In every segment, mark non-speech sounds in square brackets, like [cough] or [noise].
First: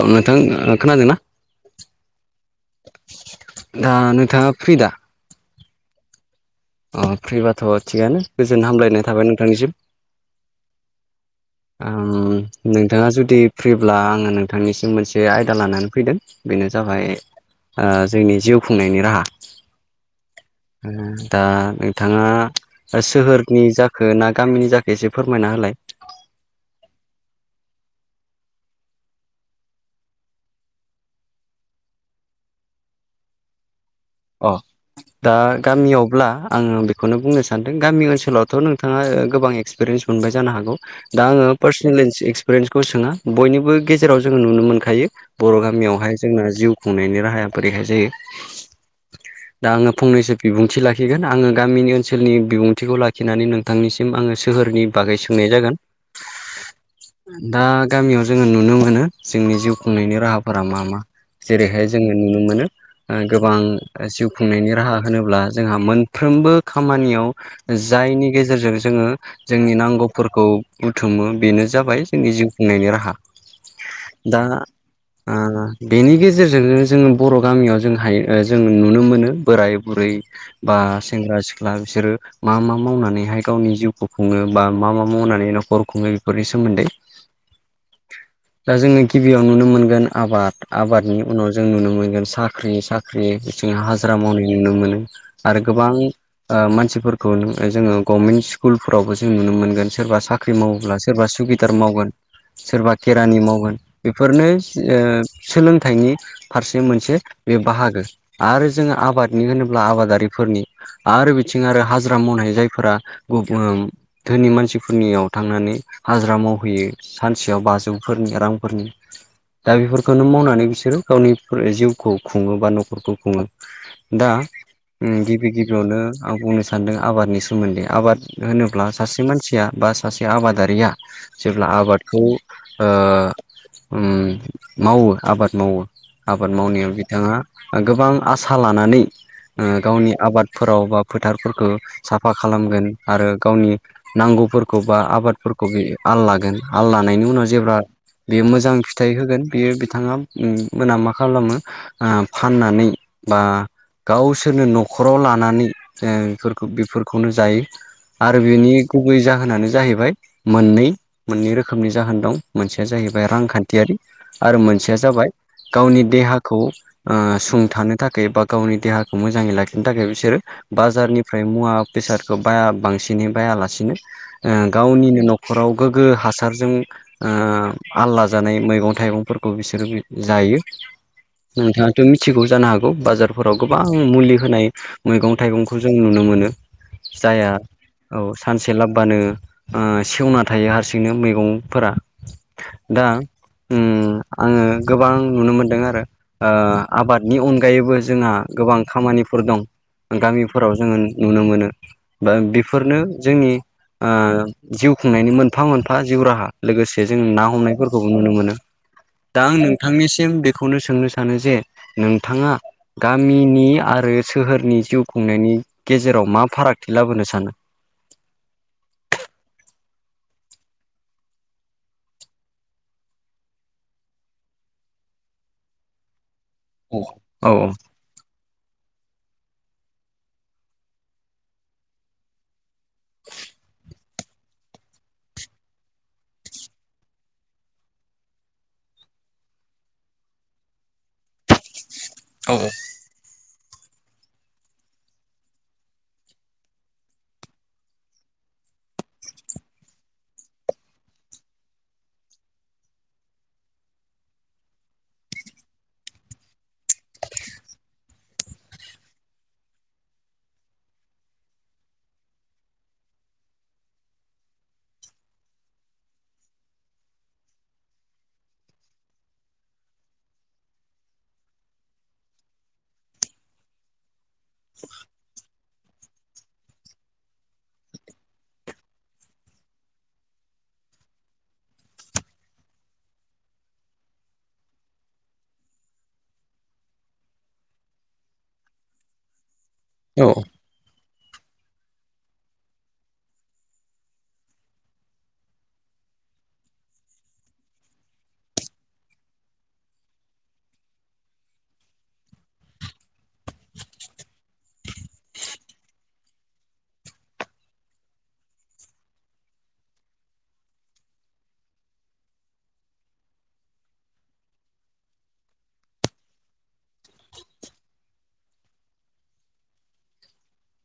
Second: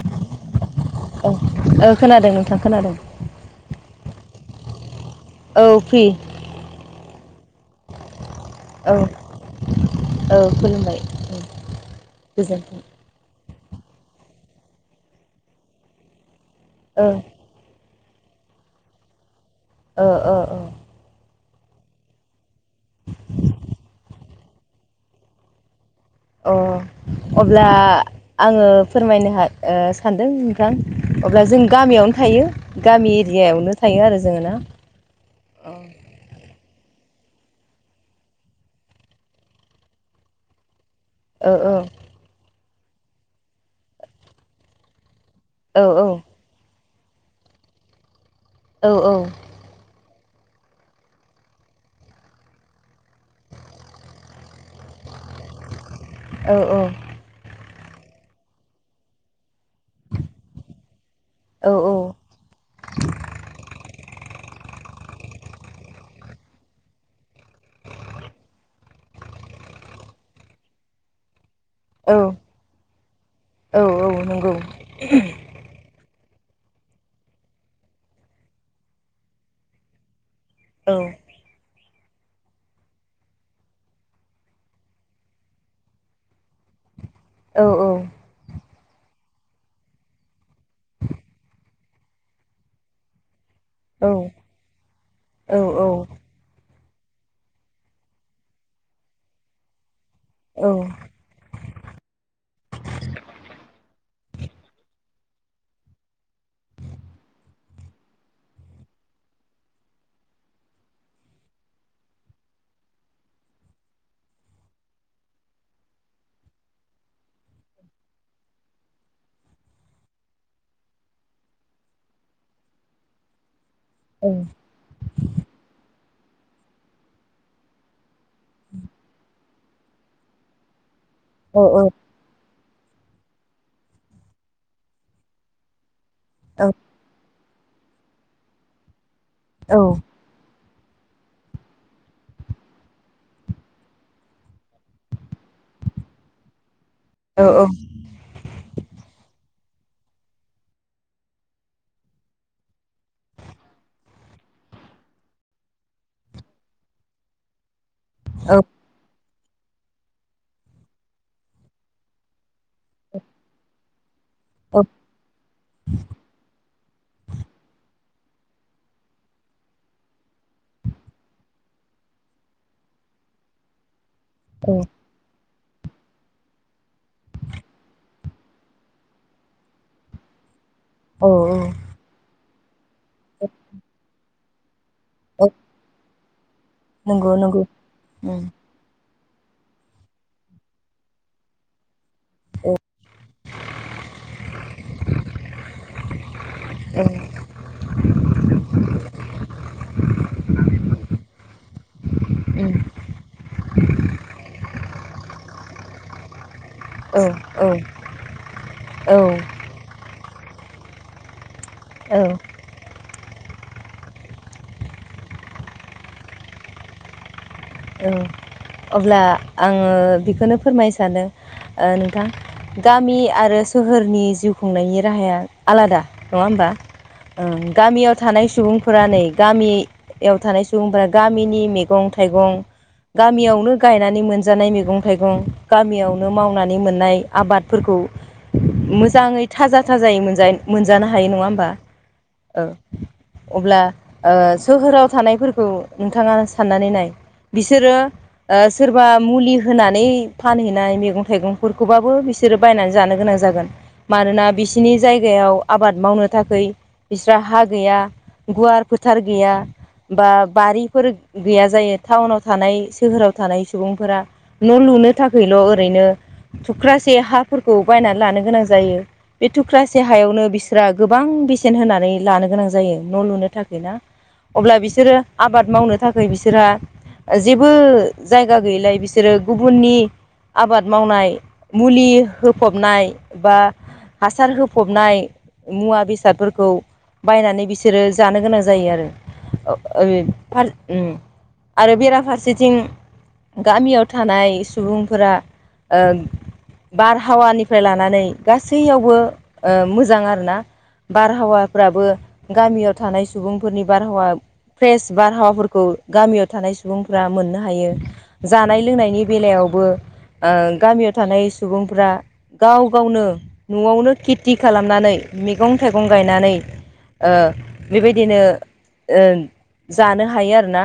औ नोंथां खोनादोंना? औ औ खोनादों नोंथां खोनादों दा नोंथाङा फ्रि दा? औ फ्रि अ फ्रिबाथ' थिगानो गोजोन औ हामलायनाय थाबाय नोंथांनिसिम। औ खुलुमबाय गोजोनथों नोंथाङा जुदि फ्रिब्ला आङो नोंथांनिसिम मोनसे आयदा लानानै फैदों बेनो औ जाबाय जोंनि जिउ खुंनायनि राहा। ओ ओ ओ दा नोंथाङा सोहोरनि जाखो ना गामिनि जाखो एसे फोरमायना होलाय। अ अब्ला आङो फोरमायनो हाय ओ सानदों नोंथां अब्ला जों गामियावनो थायो। गामि एरियायावनो थायो आरो जों। अ दा गामियावब्ला आङो बेखौनो बुंनो सानदों गामि ओनसोलावथ' नोंथाङा गोबां एक्स एक्सपिरियेन्स मोनबाय जानो हागौ। दा आङो औ औ पार्सनेल एक्सपिरियेन्सखौ सोङा बयनिबो गेजेराव जोङो नुनो मोनखायो। बर' औ गामियावहाय जोंना जिउ खुंनायनि राहाया बोरैहाय जायो। औ औ दा आङो फंनैसो बिबुंथि लाखिगोन आङो गामिनि ओनसोलनि बिबुंथिखौ लाखिनानै नों नोंथांनिसिम आङो सोहोरनि बागै सोंनाय जागोन। औ औ दा गामियाव जोङो नुनो मोनो जोंनि जिउ खुंनायनि राहाफोरा मा मा। औ जेरैहाय जोङो नुनो मोनो गोबां जिउ खुंनायनि राहा होनोब्ला जोंहा मोनफ्रोमबो खामानियाव जायनि गेजेरजों जोङो जोंनि नांगौफोरखौ बुथुमो बेनो जाबाय औ जोंनि जिउ खुंनायनि राहा औ औ दा नंगौ बेनि गेजेरजोंनो जों बर' गामियाव जों हायो जों नुनो मोनो बोराय बुरै बा औ सेंग्रा सि क्ला बिसोरो मा मा मावनानैहाय गावनि जिउखौ खुङो बा मा मा मावनानै न'खर खुङो बेफोरनि सोमोन्दै औ औ दा जोङो गिबियाव नुनो मोनगोन आबाद, आबादनि उनाव जों नुनो मोनगोन साख्रि, सा ख्रि, खिसुमान औ हाजिरा मावनाय नुनो मोनो औ आरो गोबां ओ मानसिफोरखौ जोङो गभमेन्ट स्कुलफोरावबो जों नुनो मोनगोन सोरबा साख्रि मावोब्लासो सोरबा सुखिदार मावगोन। सोरबा केेरानि मावगोन बेफोरनो ओ सोलोंथाइनि फारसे मोनसे बे बाहागो आरो जोङो आबादनि होनोब्ला आबादारिफोरनि आरो बिथिं आरो हाजिरा मावनायनाय जायफोरा [unintelligible] धोनि मानसिफोरनियाव थांनानै हाजिरा मावहैयो। सानसेयाव बाजौफोरनि रांफोरनि दा बेफोरखौनो मावनानै बिसोरो गावनि जिउखौ खुङो बा न'खर फोरखौ खुङो दा औ ओ गिबि गिबियावनो आं बुंनो सानदों आबादनि सोमोन्दै। आबाद होनोब्ला सासे मानसिया बा सासे आबादारिया जेब्ला आबादखौ ओ ओम मावो आबाद मावो। आबाद मावनायाव बिथाङा गोबां आसा लानानै ओ गावनि आबाद -फोराव बा फोथारफोरखौ साफा खालामगोन आरो गावनि नांगौफोरखौ बा आबादफोरखौ आल लागोन आल लानायनि उनाव जेब्ला बेयो मोजां फिथाइ होगोन बियो बिथाङा ओम मोना मा खालामो फाननानै बा गावसोरनो न'खराव लानानै बेफोरखौ बेफोरखौनो जायो आरो बिनि गुबै जाहोनानो जाहैबाय मोननै मोननै रोखोमनि जाहोन दं। मोनसेया जाहैबाय रांखान्थियारि आरो मोनसेया जाबाय गावनि देहाखौ ओ सुंथानो थाखाय बा गावनि देहाखौ मोजाङै लाखिनो थाखाय बिसोरो बाजारनिफ्राय मुवा बेसादखौ बाया बांसिनै बायालासिनो ओ औ गावनिनो नखर नखराव गोग्गो हासारजों आल्ला जानाय मैगं -थाइगंफोरखौ बिसोरो जायो। औ औ नोंथाङाथ' मिथिगौ जानो हागौ बाजारफोराव गोबां मुलि होनाय मैगं औ -थाइगंखौ जों नुनो मोनो। नंगौ जायहा नंगौ औ उम सानसे लाबोबानो ओ सेवना थायो हारसिंनो मैगंफोरा। औ दा ओम आङो गोबां नुनो मोनदों आरो आबाद [unintelligible] अनगायैबो जोंहा गोबां खामानिफोर दं गामिफोराव जोङो नुनो मोनो। बा उम बेफोरनो जोंनि ओ जिउ खुंनायनि मोनफा मोनफा जिउ राहा। लोगोसे जों औ ना औ हमनायफोरखौबो नुनो मोनो औ दा आं नों नोंथांनिसिम बेखौनो सोंनो सानो जे नोंथाङा औ गामिनि आरो सोहोरनि जिउ खुंनायनि गेजेराव मा फारागथि लाबोनो सानो। औ अब्ला आङो बेखौनो फोरमायनो सानदों नोंथां। गामि आरो सोहोरनि जिउ खुंनायनि राहाया आलादा नङा होमबा? औ औ ओं गामियाव थानाय सुबुंफोरा नै गामियाव थानाय सुबुंफोरा गामिनि मैगं- थाइगं गामियावनो गायनाय गायनानै मोनजानाय मैगं -थाइगं गामियावनो मावनानै मोननाय आबादफोरखौ मोजाङै थाजा- थाजायै मोनजा -मोनजानो हायो नङा होमबा? औ। अब्ला सोहोराव ओ थानायफोरखौ नोंथाङा साननानै नाय बिसोरो ओ सोरबा मुलि होनानै फानहैनाय मैगं- थाइगंफोरखौबाबो बिसोर बिसोरो बायनानै जानो गोनां जागोन। मानोना बिसिनि जायगायाव आबाद मावनो थाखै बिस्रा हा गैया। गुवार फोथार गैया बा बारिफोर गैया जायो टाउनाव थानाय सोहोराव थानाय सुबुंफोरा न' लुनो थाखायल' ओरैनो थुख्रासे हाफोरखौ बायनानै लानो गोनां जायो। बे थुख्रासे हायावनो बिसोरहा गोबां बेसेन होनानै लानो गोनां जायो न' लुनो थाखाय ना। अब्ला बिसोरो आबाद मावनो थाखाय बिसोरहा जेबो जायगा गैयैलाय बिसोरो गुबुननि आबाद मावनाय मुलि होफबनाय बा हासार होफबनाय मुवा बेसादफोरखौ बायनानै बिसोरो जानो गोनां जायो औ आरो आरो बेराफारसेथिं गामियाव थानाय सुबुंफोरा ओ बारहावानिफ्राय लानानै गासैयावबो मोजां आरोना बारहावाफ्राबो गामियाव थानाय सुबुंफोरनि बारहावा फ्रेश बारहावाफोरखौ गामियाव थानाय सुबुंफ्रा मोननो हायो जानाय लोंनायनि बेलायावबो गामियाव थानाय सुबुंफ्रा गाव गावनो न'आवनो खेथि खालामनानै मैगं थाइगं गायनानै ओ बेबायदिनो जानो हायो आरोना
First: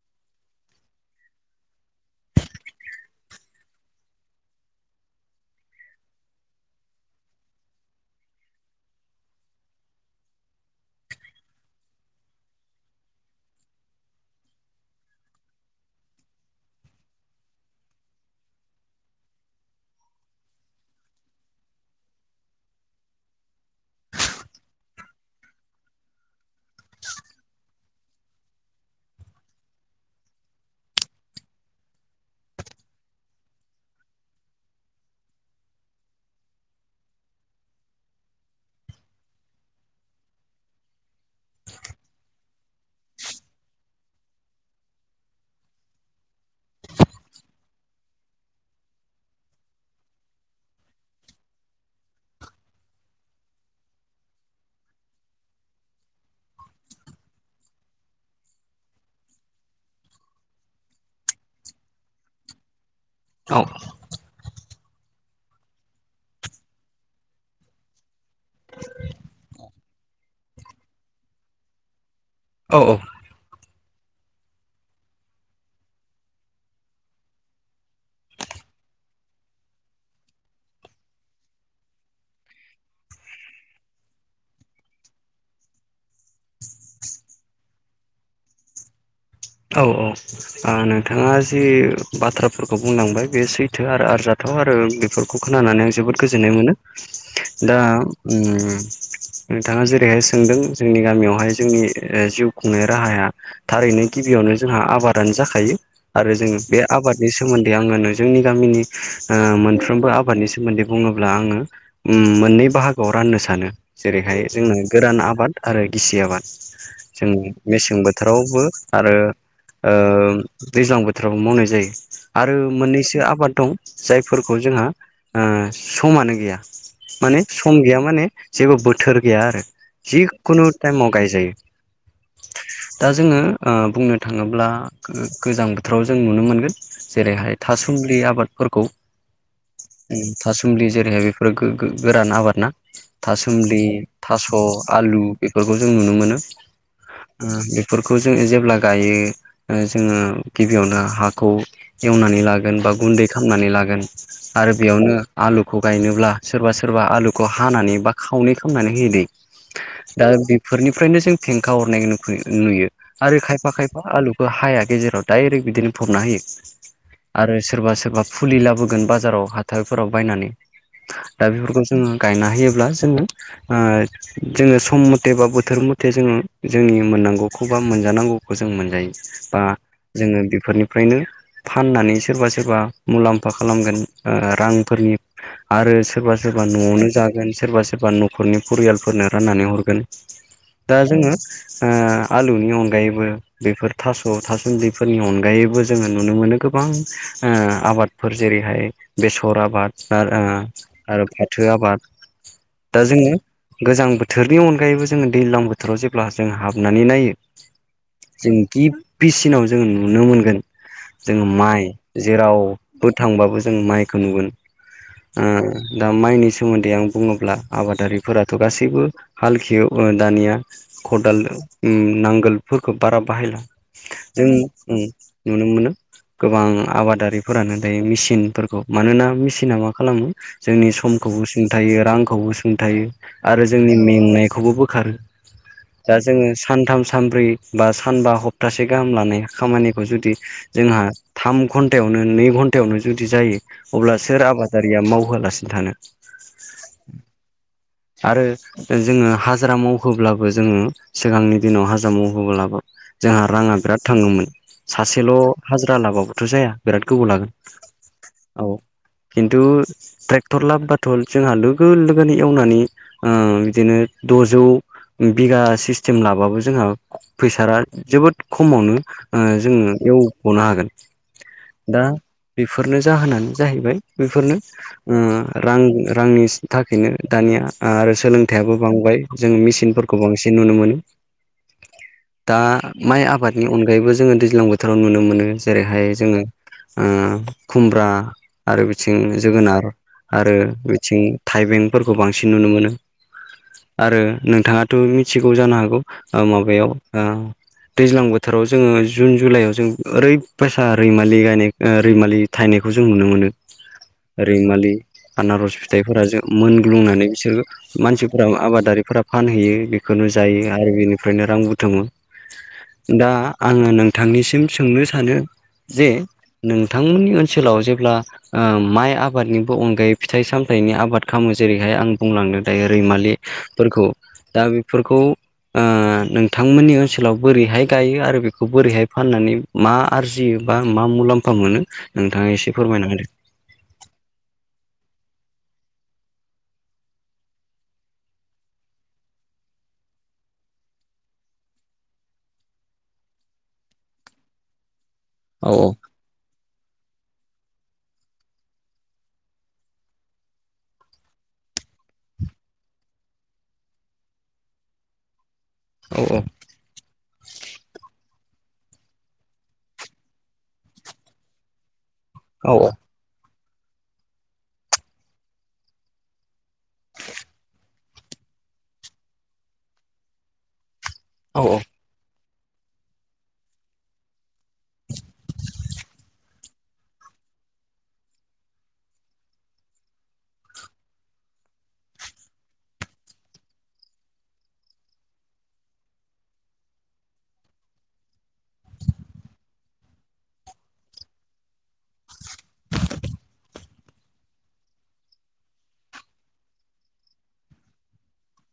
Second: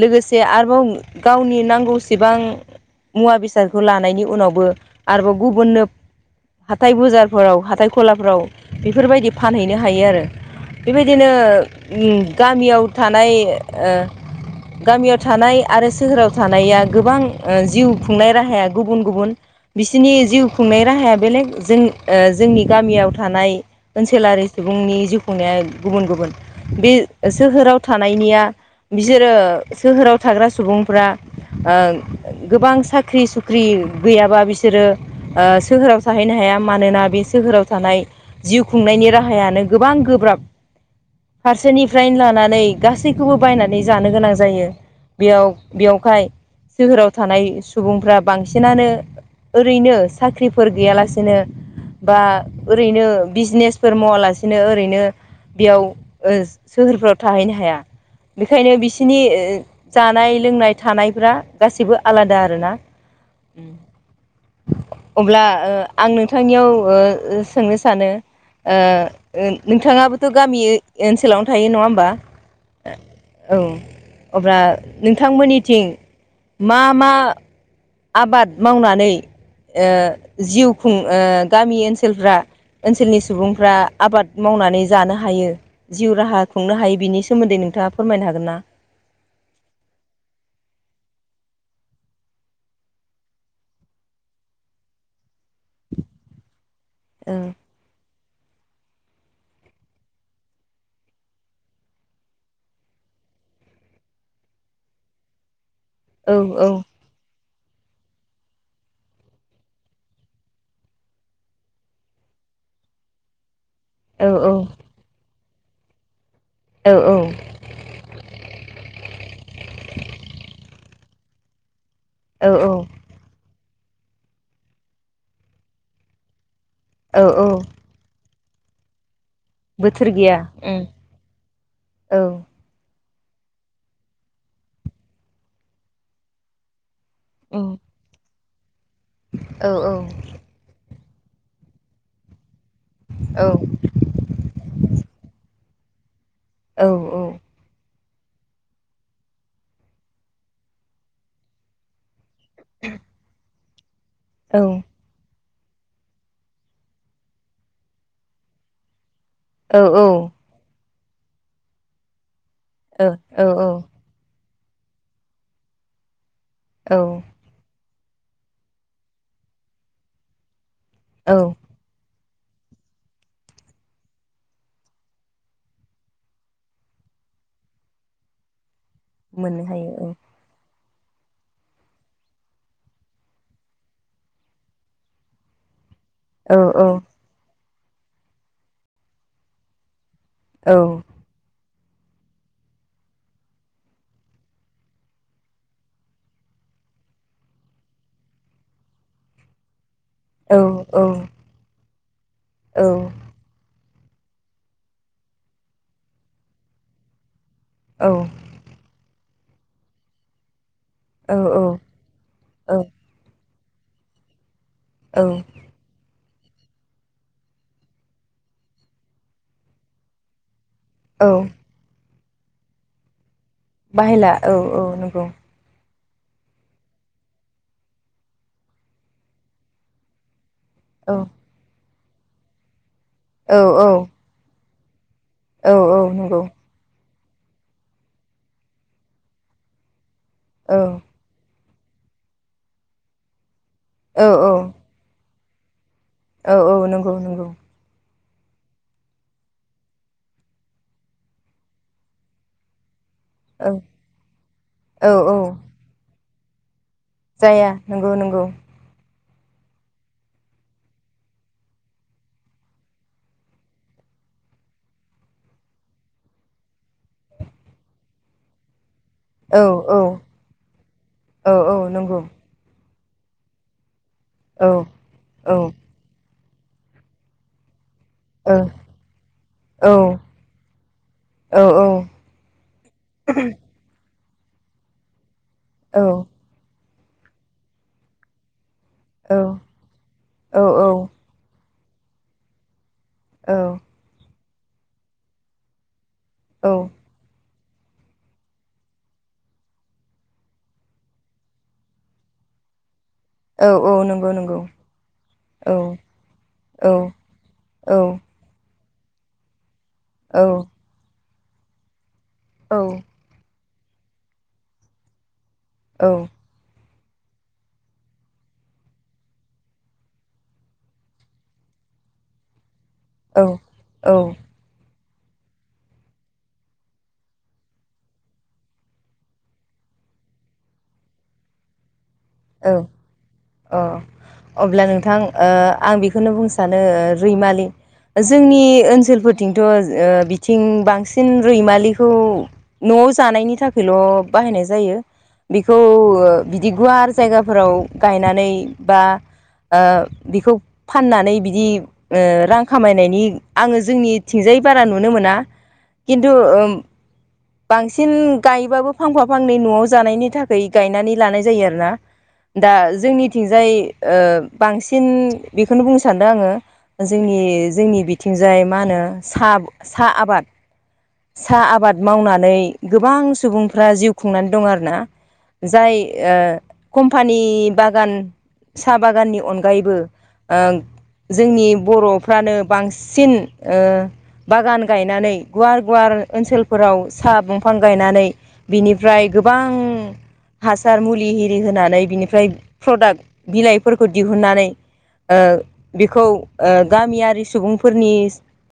लोगोसे आरोबाव गावनि नांगौसेबां मुवा बेसादखौ लानायनि उनावबो आरोबाव गुबुननो हाथाय बजारफोराव हाथाय गलाफोराव बेफोरबायदि फानहैनो हायो आरो बेबायदिनो गामियाव थानाय गामियाव थानाय आरो सोहोराव थानाया गोबां जिउ खुंनाय राहाया गुबुन गुबुन बिसोरनि जिउ खुंनाय राहाया बेलेग जों जोंनि गामियाव थानाय ओनसोलारि सुबुंनि जिउ खुंनाया गुबुन गुबुन बे सोहोराव थानायनिया बिसोरो सोहोराव थाग्रा सुबुंफ्रा ओ गोबां साख्रि सुख्रि गैयाबा बिसोरो सोहोराव थाहैनो हाया मानोना बे सोहोराव थानाय जिउ खुंनायनि राहायानो गोबां गोब्राब फारसेनिफ्रायनो लानानै गासैखौबो बायनानै जानो गोनां जायो बेयाव बेयावहाय सोहोराव थानाय सुबुंफ्रा बांसिनानो ओरैनो साख्रिफोर गैयालासेनो बा ओरैनो बिजनेसफोर मावालासिनो ओरैनो बेयाव सोहोरफ्राव थाहैनो हाया बेनिखायनो बिसि बिनि जानाय लोंनाय थानायफ्रा गाससिबो आलादा आरो ना औ उम अब्ला ओ आं नोंथांनियाव ओ सोंनो सानो नोंथाङाबोथ' गामि ओनसोलावनो थायो नङा होमबा औ औ अब्ला नोंथांमोननिथिं मा मा आबाद मावनानै जिउ खुं ओ गामि ओनसोलफ्रा ओनसोलनि सुबुंफ्रा आबाद मावनानै जानो हायो जिउ राहा खुंनो हायो बिनि सोमोन्दै नोंथाङा फोरमायनो हागोन ना औ औ नोंथाङा जि बाथ्राफोरखौ बुंलांबाय बे सैथो आरो आरजाथाव आरो बे खौ खोनानानै आं जोबोद गोजोननाय मोनो ओ दा उम नोंथाङा जेरैहाय सोंदों जोंनि गामियावहाय जोंनि जिउ खुंनाय राहाया थारैनो गिबियावनो जोंहा आबादानो जाखायो आरो औ जोङो औ बे आबाद बेनि सोमोन्दै आङो जोंनि गामिनि मोनफ्रोमबो आबादनि सोमोन्दै बुङोब्ला आङो मोननै बाहागोआव राननो सानो औ जेरैहाय जोंनो गोरान आबाद आरो गिसि आबाद औ जों मेसें बोथोरावबो आरो ओ दैज्लां बोथोरावबो मावनाय जायो औ आरो मोननैसो आबाद दं जायफोरखौ जोंहा समानो गैया औ माने औ सम गैया माने जेबो बोथोर गैया आरो बोथोर गैया जिखुनु उम टाइमाव गायजायो औ दा जोङो ओ बुंनो थाङोब्ला गोजां बोथोराव जों नुनो मोनगोन जेरैहाय उम थासुमलि आबादफोरखौ औ औ थासुमलि जेरैहाय बेफोरो गोरान आबाद ना औ थासुमलि थास' आलु बेफोरखौ जों नुनो मोनो। औ बेफोरखौ जो जेब्ला गायो जोङो गिबियावनो हाखौ एवनानै लागोन बा गुन्दै खालामामनानै लागोन आरो बेयावनो आलुखौ गायनोब्ला सोरबा सोरबा आलुखौ हानानै बा खावनै खालामामनानै होयो दैे दा बेफोरनिफ्रायनो जों फेंखा हरनाय नुयो औ आरो औ खायफा खायफा आलुखौ हाया गेजेराव दडायरेक्ट बिदिनो फबना होयो औ आरो सोरबा सोरबा फुलि लाबोगोन बाजाराव हाथायफोराव बायनानै औ दा बेफोरखौ जोङो गायना होयोब्ला जोंनो जोङो सम मथे बा बोथोर मथे जोङो जोंनि मोननांगौखौ खौबा मोनजानांगौखौ जों मोनजायो बा मोननो हायो औ जोङो बेफोरनि नो फाननानै सोरबा सोरबा मुलाम्फा खालामगोन रांफोरनि आरो सोरबा औ सोरबा औ न'आवनो जागोन सोरबा सोरबा न'खरनि फरियालफोरनो राननानै हरगोन औ दा जोङो आलुनि अनगायैबो बेफोर थास' थास'न्दैफोरनि अनगायैबो जोङो नुनो मोनो गोबां आबाद फोर जेरैहाय बेसर आबाद आरो औ औ आरो फाथो आबाद दा जोङो। गोजां बोथोरनि अनगायैबो जोङो दैज्लां बोथोराव जेब्ला जों हाबनानै नायो। औ जों गिबिसिनाव जों नुनो मोनगोन औ जोंङो माइ जेरावबो थांबाबो जों माइखौ नुगोन। औ दा माइनि सोमोन्दै आं बुङोब्ला आबादारिफोराथ' गासैबो हालखो एवो दानिया औ खदाल उम नांगोलफोरखौ बारा बाहायला बाहायला नों औ औ नंगौ नुनो मोनो गोबां आबादारिफोरानो दायो मेसिनफोरखौ मानोना मेसिना मा खालामो जोंनि औ समखौबो सुंथायो रांखौबो सुंथायो औ आरो औ जोंनि मेंनायखौबो बोखारो औ औ दा नंगौ जोङो सानथामान सानब्रै बा सानबा हप्तासे गाहाम लानाय खामानिखौ जुदि औ जोंहा थाम घन्टायावनो नै घन्टायावनो जुदि जायो। अब्ला औ सोर आबादारिया मावहोलासिनो थानो। औ औ नंगौ नंगौ। आरो जोङो हाजिरा मावहोब्लाबो जोङो सिगांनि दिनाव हाजिरा मावहोब्लाबो जोंहा औ राङा बिराद थाङोमोन औ सासेल' औ हाजिरा लाबाबोथ' जाया बिराद गोबाव लागोन जाया नंगौ नंगौ औ खिन्थु ट्रेक्टर लाब बाथ' जोंहा लोगो लोगोनो एवनानै ओ बिदिनो द'जौ बिगा सिस्टेम लाबाबो जोंहा फैसा जोबोद खमावनो औ जोङो औ एवब'नो हागोन। औ औ दा नंगौ बेफोरनो जाहोनानो जाहैबाय बेफोरनो औ औ ओ रां रांनि थाखायनो दानिया आरो सोलोंथायाइयाबो बांबाय जों औ मेसिनफोरखौ बांसिन नुनो मोनो। औ औ दा माइ आबादनि अनगायैबो जोङो दैज्लां बोथोराव नुनो मोनो औ जेरैहाय जोङो खुमब्रा आरो बिथिं जोगोनार आरो औ बिथिं थाइबेंफोरखौ बांसिन नुनो मोनो आरो नोंथाङाथ' मिथिगौ जानो हागौ माबायाव ओ दैज्लां बोथोराव जोङो जुन जुलाइआव जों ओरैबायासा रैमालि गायनाय रैमालि थायनायखौ जों नुनो मोनो। औ औ नंगौ नंगौ रैमालि औ आनारस फिथाइफोरा जों औ मोनग्लुंनानै बिसो औ मानसिफोरा आबादारिफोरा फानहैयो बेखौनो औ जायो आरो बिनो निफायनो रां बुथुमो औ दा आङो नोंथांनिसिम सोंनो सानो जेह नोंथांमोनि ओनसोलाव जेब्ला ओ माइ आबादनिबो अनगायै फिथाइ सामथाइनि आबाद खामो जेरैहाय आं बुंलांनो दायो रैमालिफोरखौ औ दा बेफोरखौ ओ नोंथांमोनि ओनसोलाव बोरैहाय गायो आरो बेखौ बोरैहाय फाननानै मा आरजियो बा मा मुलाम्फा मोनो नोंथांआ एसे फोरमायना होदों ओ अब्ला नोंथां ओ आं बेखौनो बुंनो सानो रैमालि जोंनि ओनसोलफोरथिंथ'ओ बिथिं बांसिन रैमालिखौ न'आव जानायनि थाखायल' बाहायनाय जायो औ बेखौ ओ बिदि गुवार जायगाफोराव गायनानै बा ओ बिखौ फाननानै बिदि ओ रां खामायनायनि आङो जोंनिथिंजाय बारा नुनो मोना औ खिन्थु ओम बांसिन गायबाबो फांफा फांनै न'आव जानायनि थाखाय गायनानै लानाय जायो आरो ना दा औ जोंनिथिंजाय ओ बांसिन बेखौनो बुंनो सानदों आङो जोंनि जोंनि बिथिंजाय मा होनो साब साहा आबाद औ साहा आबाद मावनानै गोबां सुबुंफ्रा जिउ खुंनानै दं आरोना जाय ओ कम्पानि बागान साहा बागाननि अनगायैबो ओम जोंनि बर'फ्रानो बांसिन ओ बागान गायनानै गुवार गुवार ओनसोलफो फोराव साहा बंफां गायनानै बिनिफ्राय गोबां हासार मुलि हिरि होनानै बिनिफ्राय प्रडाक्ट बिलाइफोरखौ दिहुननानै ओ बेखौ ओ गामिआरि सुबुंफोरनि